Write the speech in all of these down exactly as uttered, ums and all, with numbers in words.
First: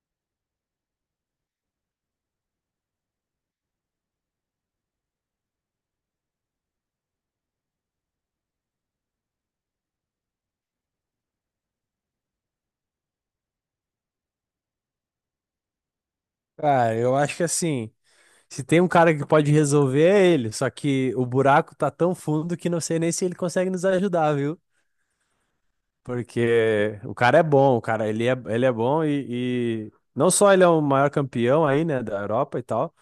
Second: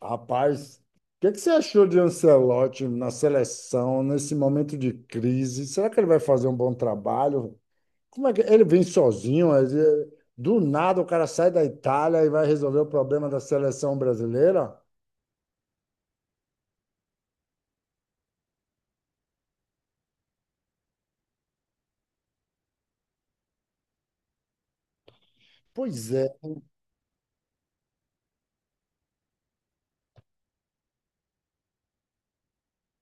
Rapaz, o que que você achou de Ancelotti na seleção, nesse momento de crise? Será que ele vai fazer um bom trabalho? Como é que ele vem sozinho? Ele- Do nada o cara sai da Itália e vai resolver o problema da seleção brasileira? Cara, eu acho que assim, se tem um cara que pode resolver é ele, só que o buraco tá tão fundo que não sei nem se ele consegue nos ajudar, viu? Pois é, Porque o cara é bom, o cara, ele é, ele é bom e, e não só ele é o maior campeão aí, né, da Europa e tal,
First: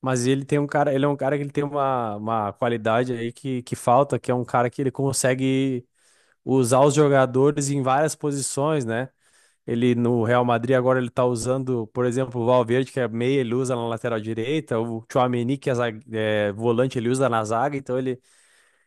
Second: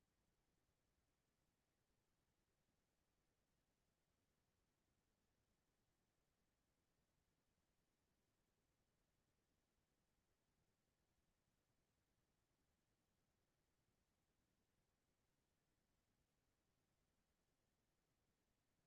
mas ele tem um cara, ele é um cara que ele tem uma, uma qualidade aí que, que falta, que é um cara que ele consegue usar os jogadores em várias posições, né? Ele no Real Madrid agora ele tá usando, por exemplo, o Valverde, que é meia, ele usa na lateral direita, o Tchouaméni, que é, zague- é volante, ele usa na zaga, então ele,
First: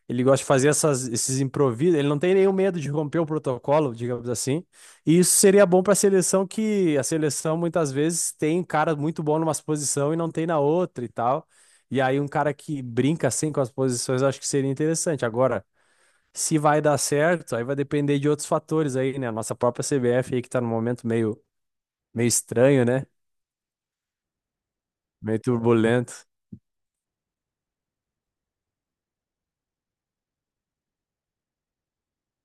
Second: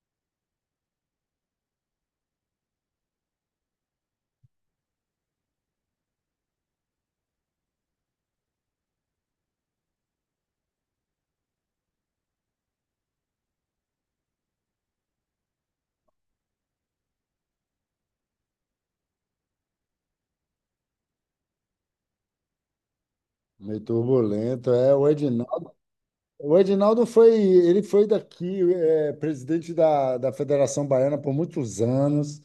ele gosta de fazer essas, esses improvisos, ele não tem nenhum medo de romper o protocolo, digamos assim. E isso seria bom para a seleção, que a seleção muitas vezes tem cara muito bom numa posição e não tem na outra e tal. E aí um cara que brinca assim com as posições, eu acho que seria interessante. Agora, se vai dar certo, aí vai depender de outros fatores aí, né? A nossa própria C B F aí que tá no momento meio Meio estranho, né? meio turbulento. É, o Meio Edinaldo, turbulento. o Edinaldo foi, ele foi daqui, é, presidente da, da Federação Baiana por muitos anos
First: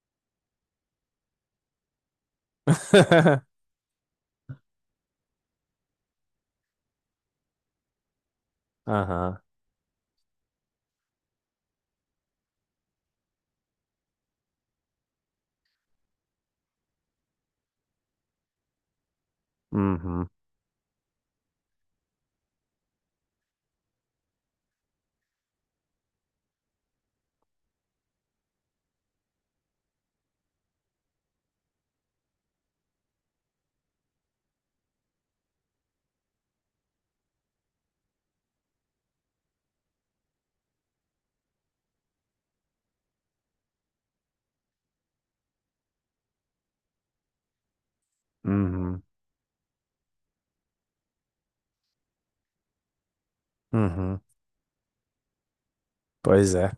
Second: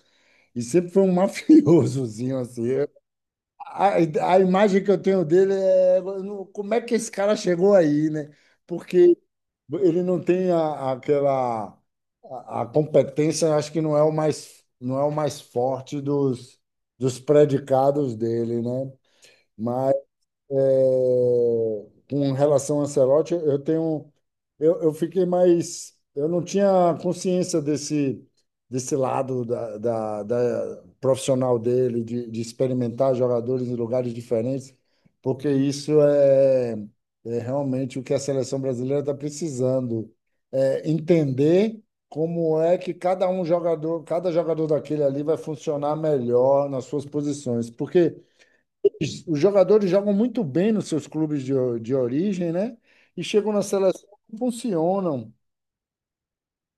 e sempre foi um mafiosozinho assim. A, a imagem que eu tenho dele é no- como é que esse cara chegou aí, né? Porque Aham. ele não tem a- aquela a, a competência, acho que não é o mais não é o mais forte dos, dos predicados dele, né? Uhum. É, com relação a Ancelotti, eu tenho, eu, eu fiquei mais, eu não tinha consciência desse, desse lado da, da, da profissional dele, de, de experimentar jogadores em lugares diferentes, porque isso é, é realmente o que a seleção brasileira está precisando, é entender como é que cada um jogador, cada jogador daquele ali vai funcionar melhor nas suas posições, porque Uhum. os jogadores jogam muito bem nos seus clubes de, o- de origem, né? E chegam na seleção Uhum. e funcionam. Pois é.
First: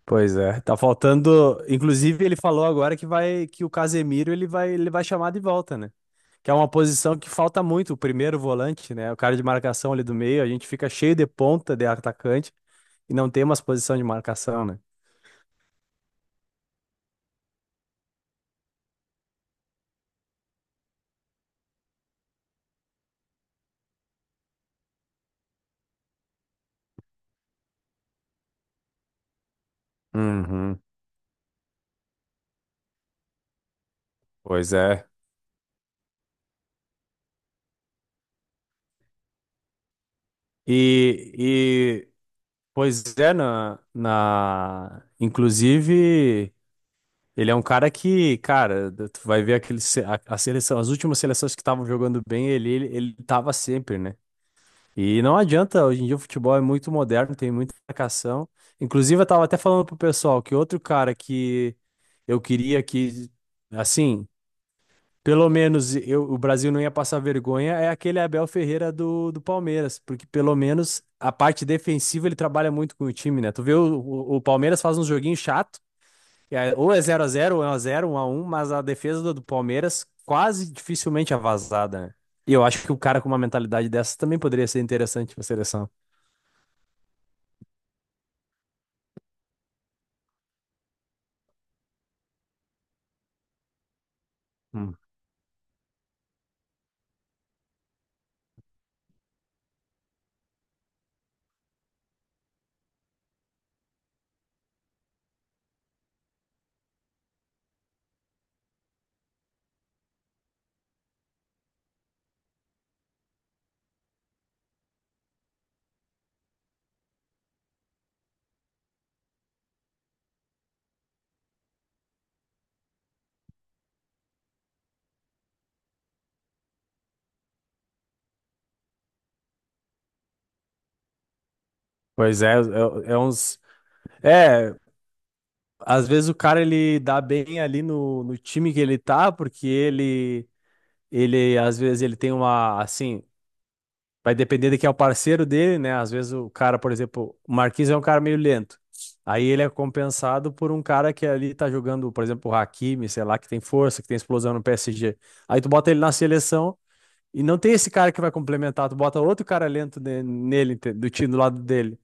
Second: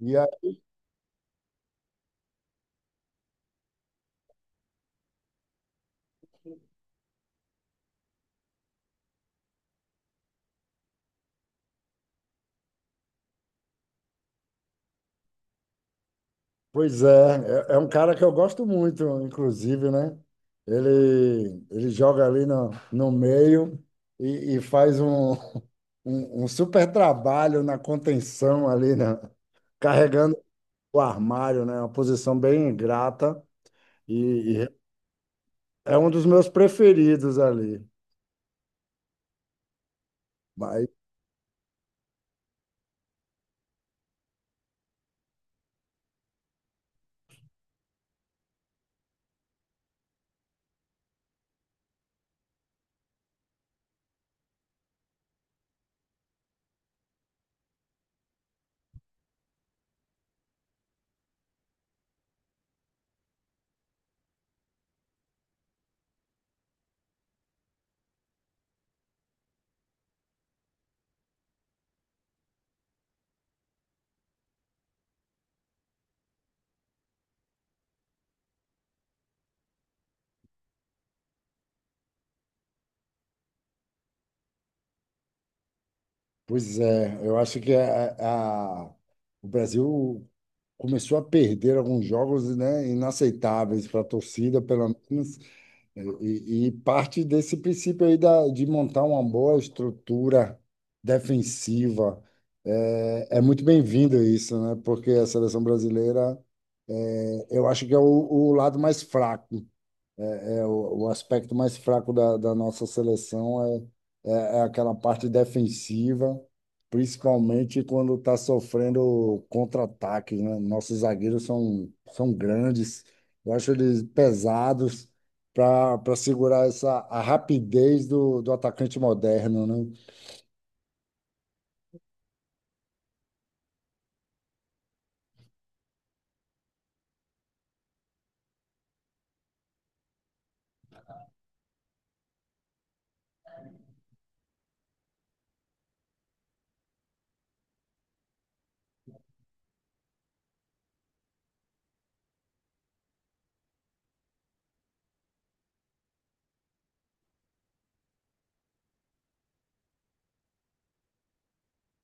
E a- Pois é. Tá faltando. Inclusive, ele falou agora que vai que o Casemiro ele vai ele vai chamar de volta, né? Que é uma posição que falta muito, o primeiro volante, né? O cara de marcação ali do meio, a gente fica cheio de ponta de atacante e não tem umas posição de marcação, né? Pois é, é, é um cara que eu gosto muito, inclusive, né? Ele, ele joga ali no, no meio e, e faz um, um, um super trabalho na contenção ali, né? Carregando Uhum. o armário, né? Uma posição bem ingrata e, e Pois é. é um dos meus preferidos ali. E, e pois é, na, na inclusive. Ele é um cara que, cara, tu vai ver aquele, se- a, a seleção, as últimas seleções que estavam jogando bem, ele, ele, ele tava sempre, né? E não adianta, hoje em dia o futebol é muito moderno, tem muita marcação. Inclusive, eu tava até falando pro pessoal que outro cara que eu queria que, assim, pelo menos eu, o Brasil não ia passar vergonha é aquele Abel Ferreira do, do Palmeiras, porque pelo menos a parte defensiva ele trabalha muito com o time, né? Tu vê o, o, o Palmeiras faz uns joguinhos chatos que é- ou é zero a zero ou é um a zero, um a um, mas a defesa do do Palmeiras quase dificilmente é vazada, né? E eu acho que o cara com uma mentalidade dessa também poderia ser interessante pra seleção. Pois é, eu acho que a, a- o Brasil começou a perder alguns jogos, né, inaceitáveis para a torcida, pelo Hum. menos, e, e parte desse princípio aí da, de montar uma boa estrutura defensiva. É, é muito bem-vindo isso, né, porque a seleção brasileira, é, eu acho que é o, o lado mais fraco. É, O, o aspecto mais fraco da, da nossa seleção é, é, é aquela parte defensiva, principalmente quando está sofrendo contra-ataques, né? Nossos zagueiros são, são grandes, eu acho eles pesados para para segurar essa a rapidez do, do atacante moderno, né? Pois é, é, é uns. É, às vezes o cara ele dá bem ali no, no time que ele tá, porque ele, ele, às vezes, ele tem uma, assim, vai depender de quem é o parceiro dele, né? Às vezes o cara, por exemplo, o Marquinhos é um cara meio lento. Aí ele é compensado por um cara que ali tá jogando, por exemplo, o Hakimi, sei lá, que tem força, que tem explosão no P S G. Aí tu bota ele na seleção e não tem esse cara que vai complementar, tu bota outro cara lento ne- nele, ente- do time do lado dele.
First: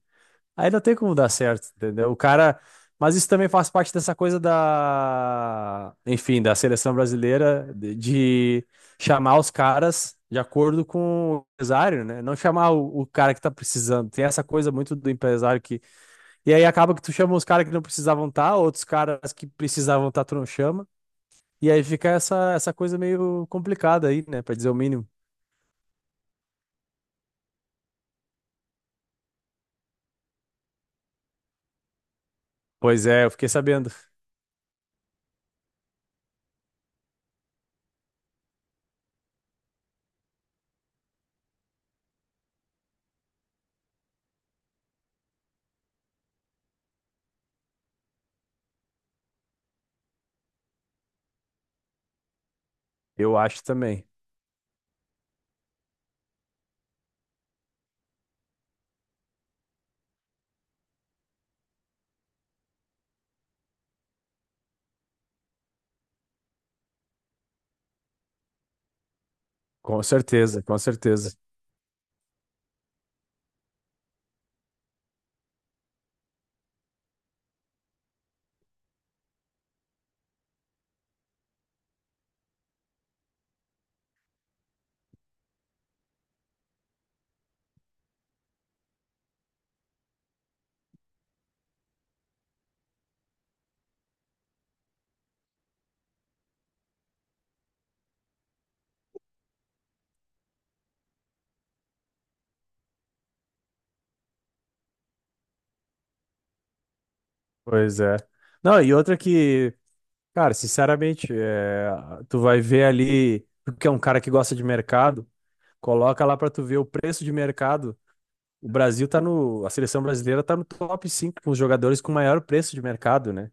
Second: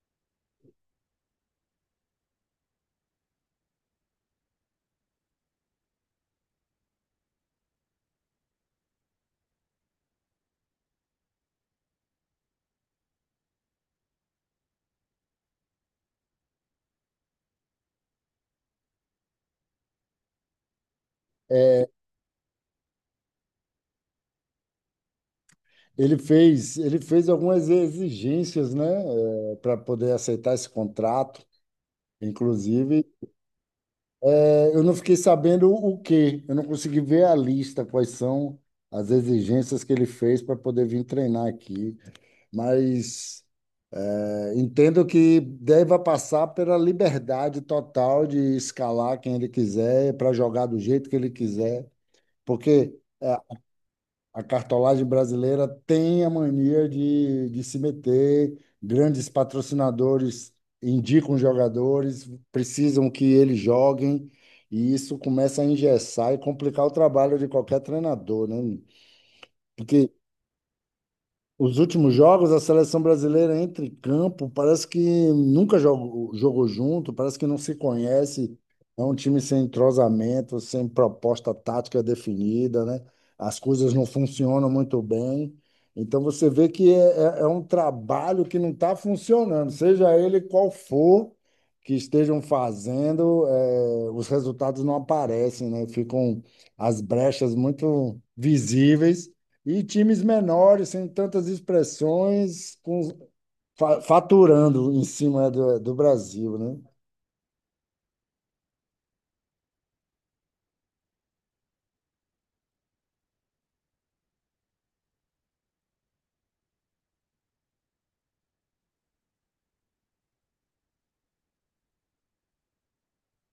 Aí não tem como dar certo, entendeu? O cara. Mas isso também faz parte dessa coisa da. Enfim, da seleção brasileira de de chamar os caras de acordo com o empresário, né? Não chamar o, o cara que tá precisando. Tem essa coisa muito do empresário que. E aí acaba que tu chama os caras que não precisavam estar, outros caras que precisavam estar, tu não chama. E aí fica essa, essa coisa meio complicada aí, né? Pra dizer o mínimo. Ele fez, ele fez algumas exigências, né, para poder aceitar esse contrato. Inclusive, Pois é, eu fiquei sabendo. eu não fiquei sabendo o quê. Eu não consegui ver a lista, quais são as exigências que ele fez para poder vir treinar aqui. Mas é, entendo que deva passar pela liberdade total de escalar quem ele quiser, para jogar do jeito que ele quiser. Porque Eu acho também. a cartolagem brasileira tem a mania de, de se meter, grandes patrocinadores indicam jogadores, precisam que eles joguem, e isso começa a engessar e complicar o trabalho de qualquer treinador, né? Com Porque certeza, com certeza. os últimos jogos, a seleção brasileira entra em campo, parece que nunca jogou, jogou junto, parece que não se conhece. É um time sem entrosamento, sem proposta tática definida, né? As coisas não funcionam muito bem. Então você vê que é, é- é um trabalho que não está funcionando, seja ele qual for que estejam fazendo, eh, os resultados não aparecem, né? Ficam as brechas muito visíveis e times menores, sem tantas expressões, com, fa- faturando em cima do, do Brasil, né? Pois é. Não, e outra que, cara, sinceramente, é, tu vai ver ali, porque é um cara que gosta de mercado, coloca lá pra tu ver o preço de mercado. O Brasil tá no, a seleção brasileira tá no top cinco com os jogadores com maior preço de mercado, né?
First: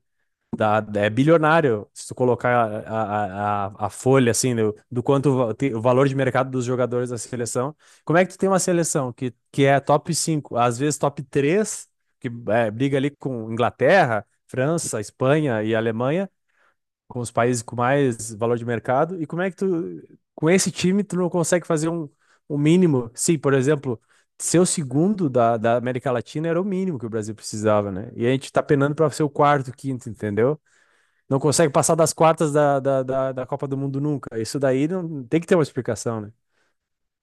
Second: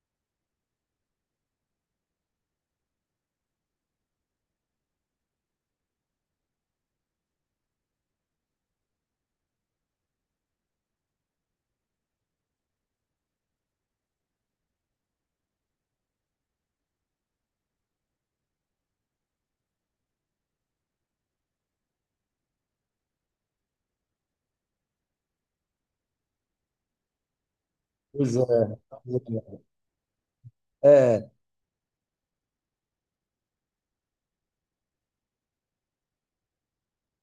da- É bilionário. Se tu colocar a, a, a, a folha, assim, do, do quanto va- tem- o valor de mercado dos jogadores da seleção. Como é que tu tem uma seleção que, que é top cinco, às vezes top três que é, briga ali com Inglaterra, França, Espanha e Alemanha, com os países com mais valor de mercado? E como é que tu, com esse time, tu não consegue fazer um, um mínimo? Sim, por exemplo. Ser o segundo da, da América Latina era o mínimo que o Brasil precisava, né? E a Pois gente tá é. penando para ser o quarto, quinto, entendeu? É, Não consegue passar das quartas da, da, da, da Copa do Mundo nunca. Isso daí não tem que ter uma explicação, né?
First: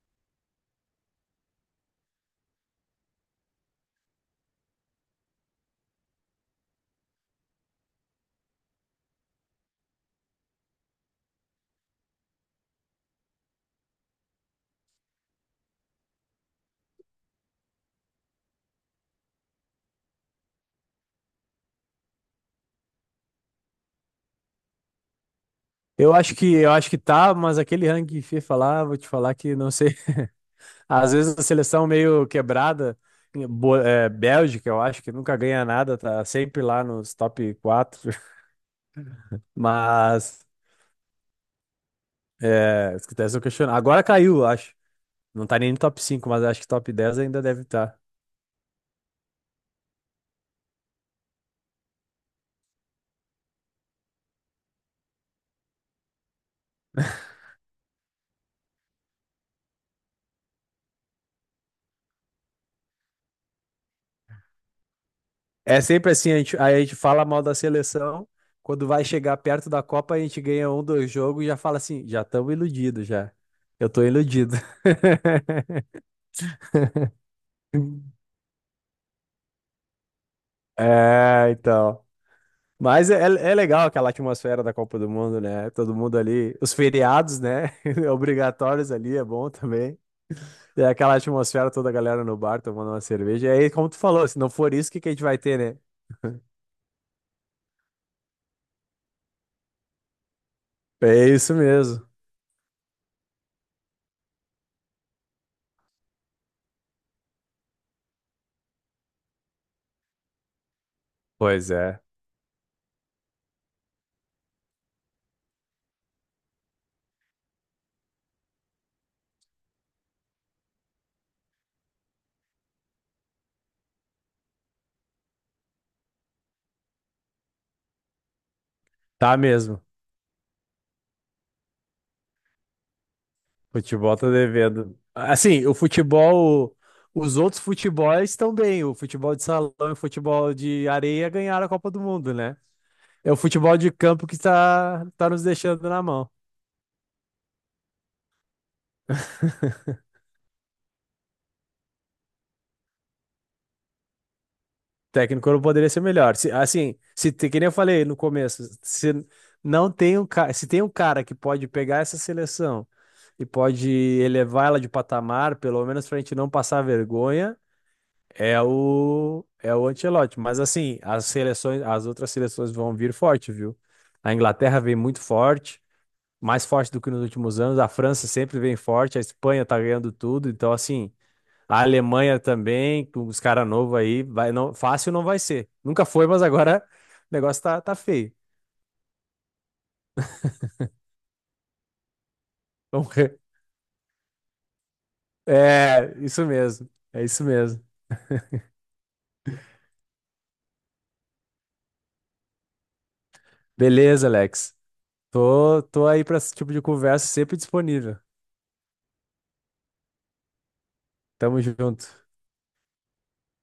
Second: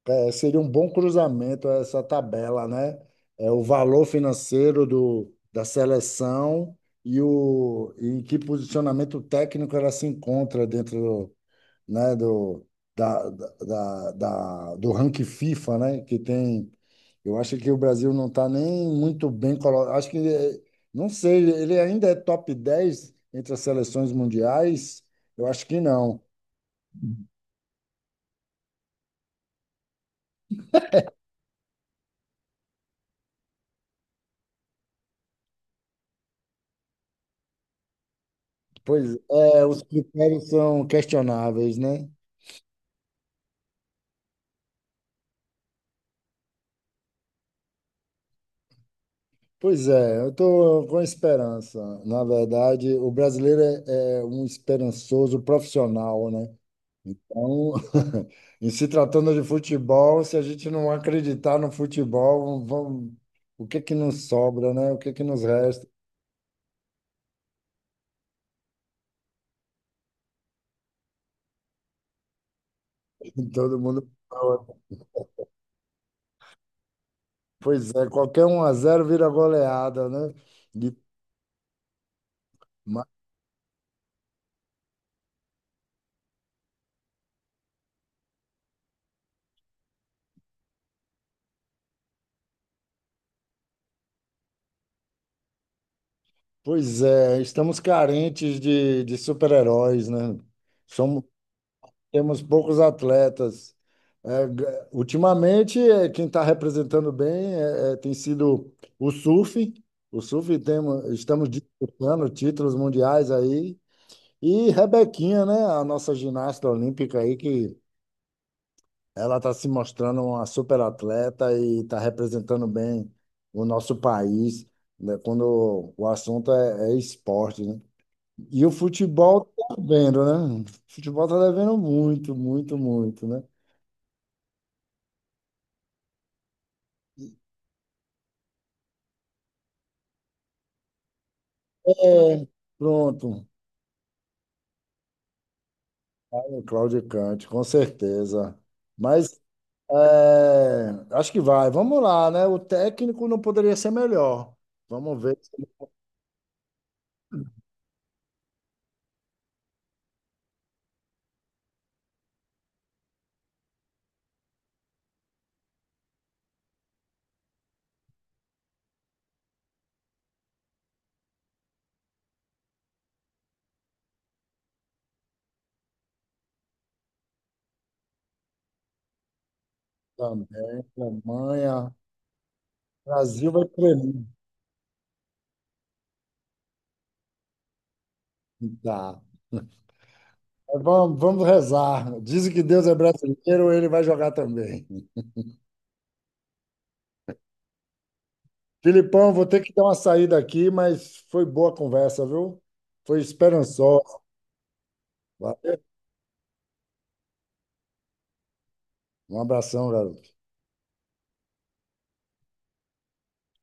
é, é, seria um bom cruzamento essa tabela, né? É o valor financeiro do, da seleção e o e em que posicionamento técnico ela se encontra dentro né, do, da, da, da, da- do ranking FIFA, né, que tem. Eu acho que o Brasil não está nem muito bem colocado. Acho que, ele- não sei, ele ainda é top dez entre as seleções mundiais? Eu acho que Eu não. acho que eu acho que tá, mas aquele ranking FIFA lá, vou te falar que não sei. Às vezes a seleção meio quebrada, Bo- é, Bélgica, eu acho que nunca ganha nada, tá sempre lá nos top quatro. Pois é, os Mas critérios são questionáveis, né? é, se critérios são questionados. Agora caiu, eu acho. Não tá nem no top cinco, mas acho que top dez ainda deve estar. Pois é, eu estou com esperança. Na verdade, o brasileiro é, é um esperançoso profissional, né? Então, em se tratando de futebol, se a gente não acreditar no futebol, vamos, o que é que nos sobra, né? O que é que nos É resta? sempre assim, a gente, aí a gente fala mal da seleção, quando vai chegar perto da Copa, a gente ganha um, dois jogos e já fala assim, já estamos iludidos já. Todo Eu tô mundo. iludido. Pois é, qualquer um a zero vira goleada, né? E- É, então. ma- Mas é, é é legal aquela atmosfera da Copa do Mundo, né? Todo mundo ali, os feriados, né? Obrigatórios ali, é bom também. É aquela atmosfera, toda a galera no bar tomando uma cerveja. E aí, como tu falou, se não for isso, o que que a gente vai ter, né? Pois é, estamos carentes de, de super-heróis, né? Somos É isso mesmo. temos poucos atletas. É, g- ultimamente, é, quem está representando bem é, é, tem sido o surf. O surf temos, estamos Pois é, disputando títulos mundiais aí. E Rebequinha, né? A nossa ginasta olímpica aí, que ela está se mostrando uma super atleta e está representando bem o nosso país, né, quando o assunto é, é esporte, né? E o tá futebol tá mesmo. devendo, né? O futebol tá devendo muito, muito, muito, né? Futebol tá devendo. Assim, o futebol, os outros futebols estão bem. O futebol de salão e o futebol de areia ganharam a Copa do Mundo, É, né? É o pronto. futebol de campo que tá, tá nos deixando na mão. O Cláudio Cante, com certeza. Mas é, acho que vai. Vamos lá, né? O técnico não poderia ser melhor. Vamos ver se Técnico não ele poderia ser melhor. Se- assim, se te- que nem eu falei no começo, se não tem um cara, se tem um cara que pode pegar essa seleção e pode elevar ela de patamar, pelo menos pra gente não passar vergonha, É o é o Ancelotti, mas assim, as seleções, as outras seleções vão vir forte, viu? A Inglaterra vem muito forte, mais forte do que nos últimos anos, a França sempre vem forte, a Espanha tá ganhando tudo, então também. assim, a Alemanha. Alemanha também, com os Brasil vai caras novos premiar. aí, vai não, fácil não vai ser. Nunca foi, mas agora o negócio tá, tá feio. Tá. Mas vamos, vamos rezar. Dizem que Deus é Vamos ver. brasileiro, ele vai jogar também. É, isso mesmo. É isso mesmo. Filipão, vou ter que dar uma saída aqui, mas foi boa a conversa, viu? Foi esperançosa. Beleza, Alex. Valeu. Tô, tô aí pra esse tipo de conversa sempre disponível. Um abração, garoto. Tamo junto.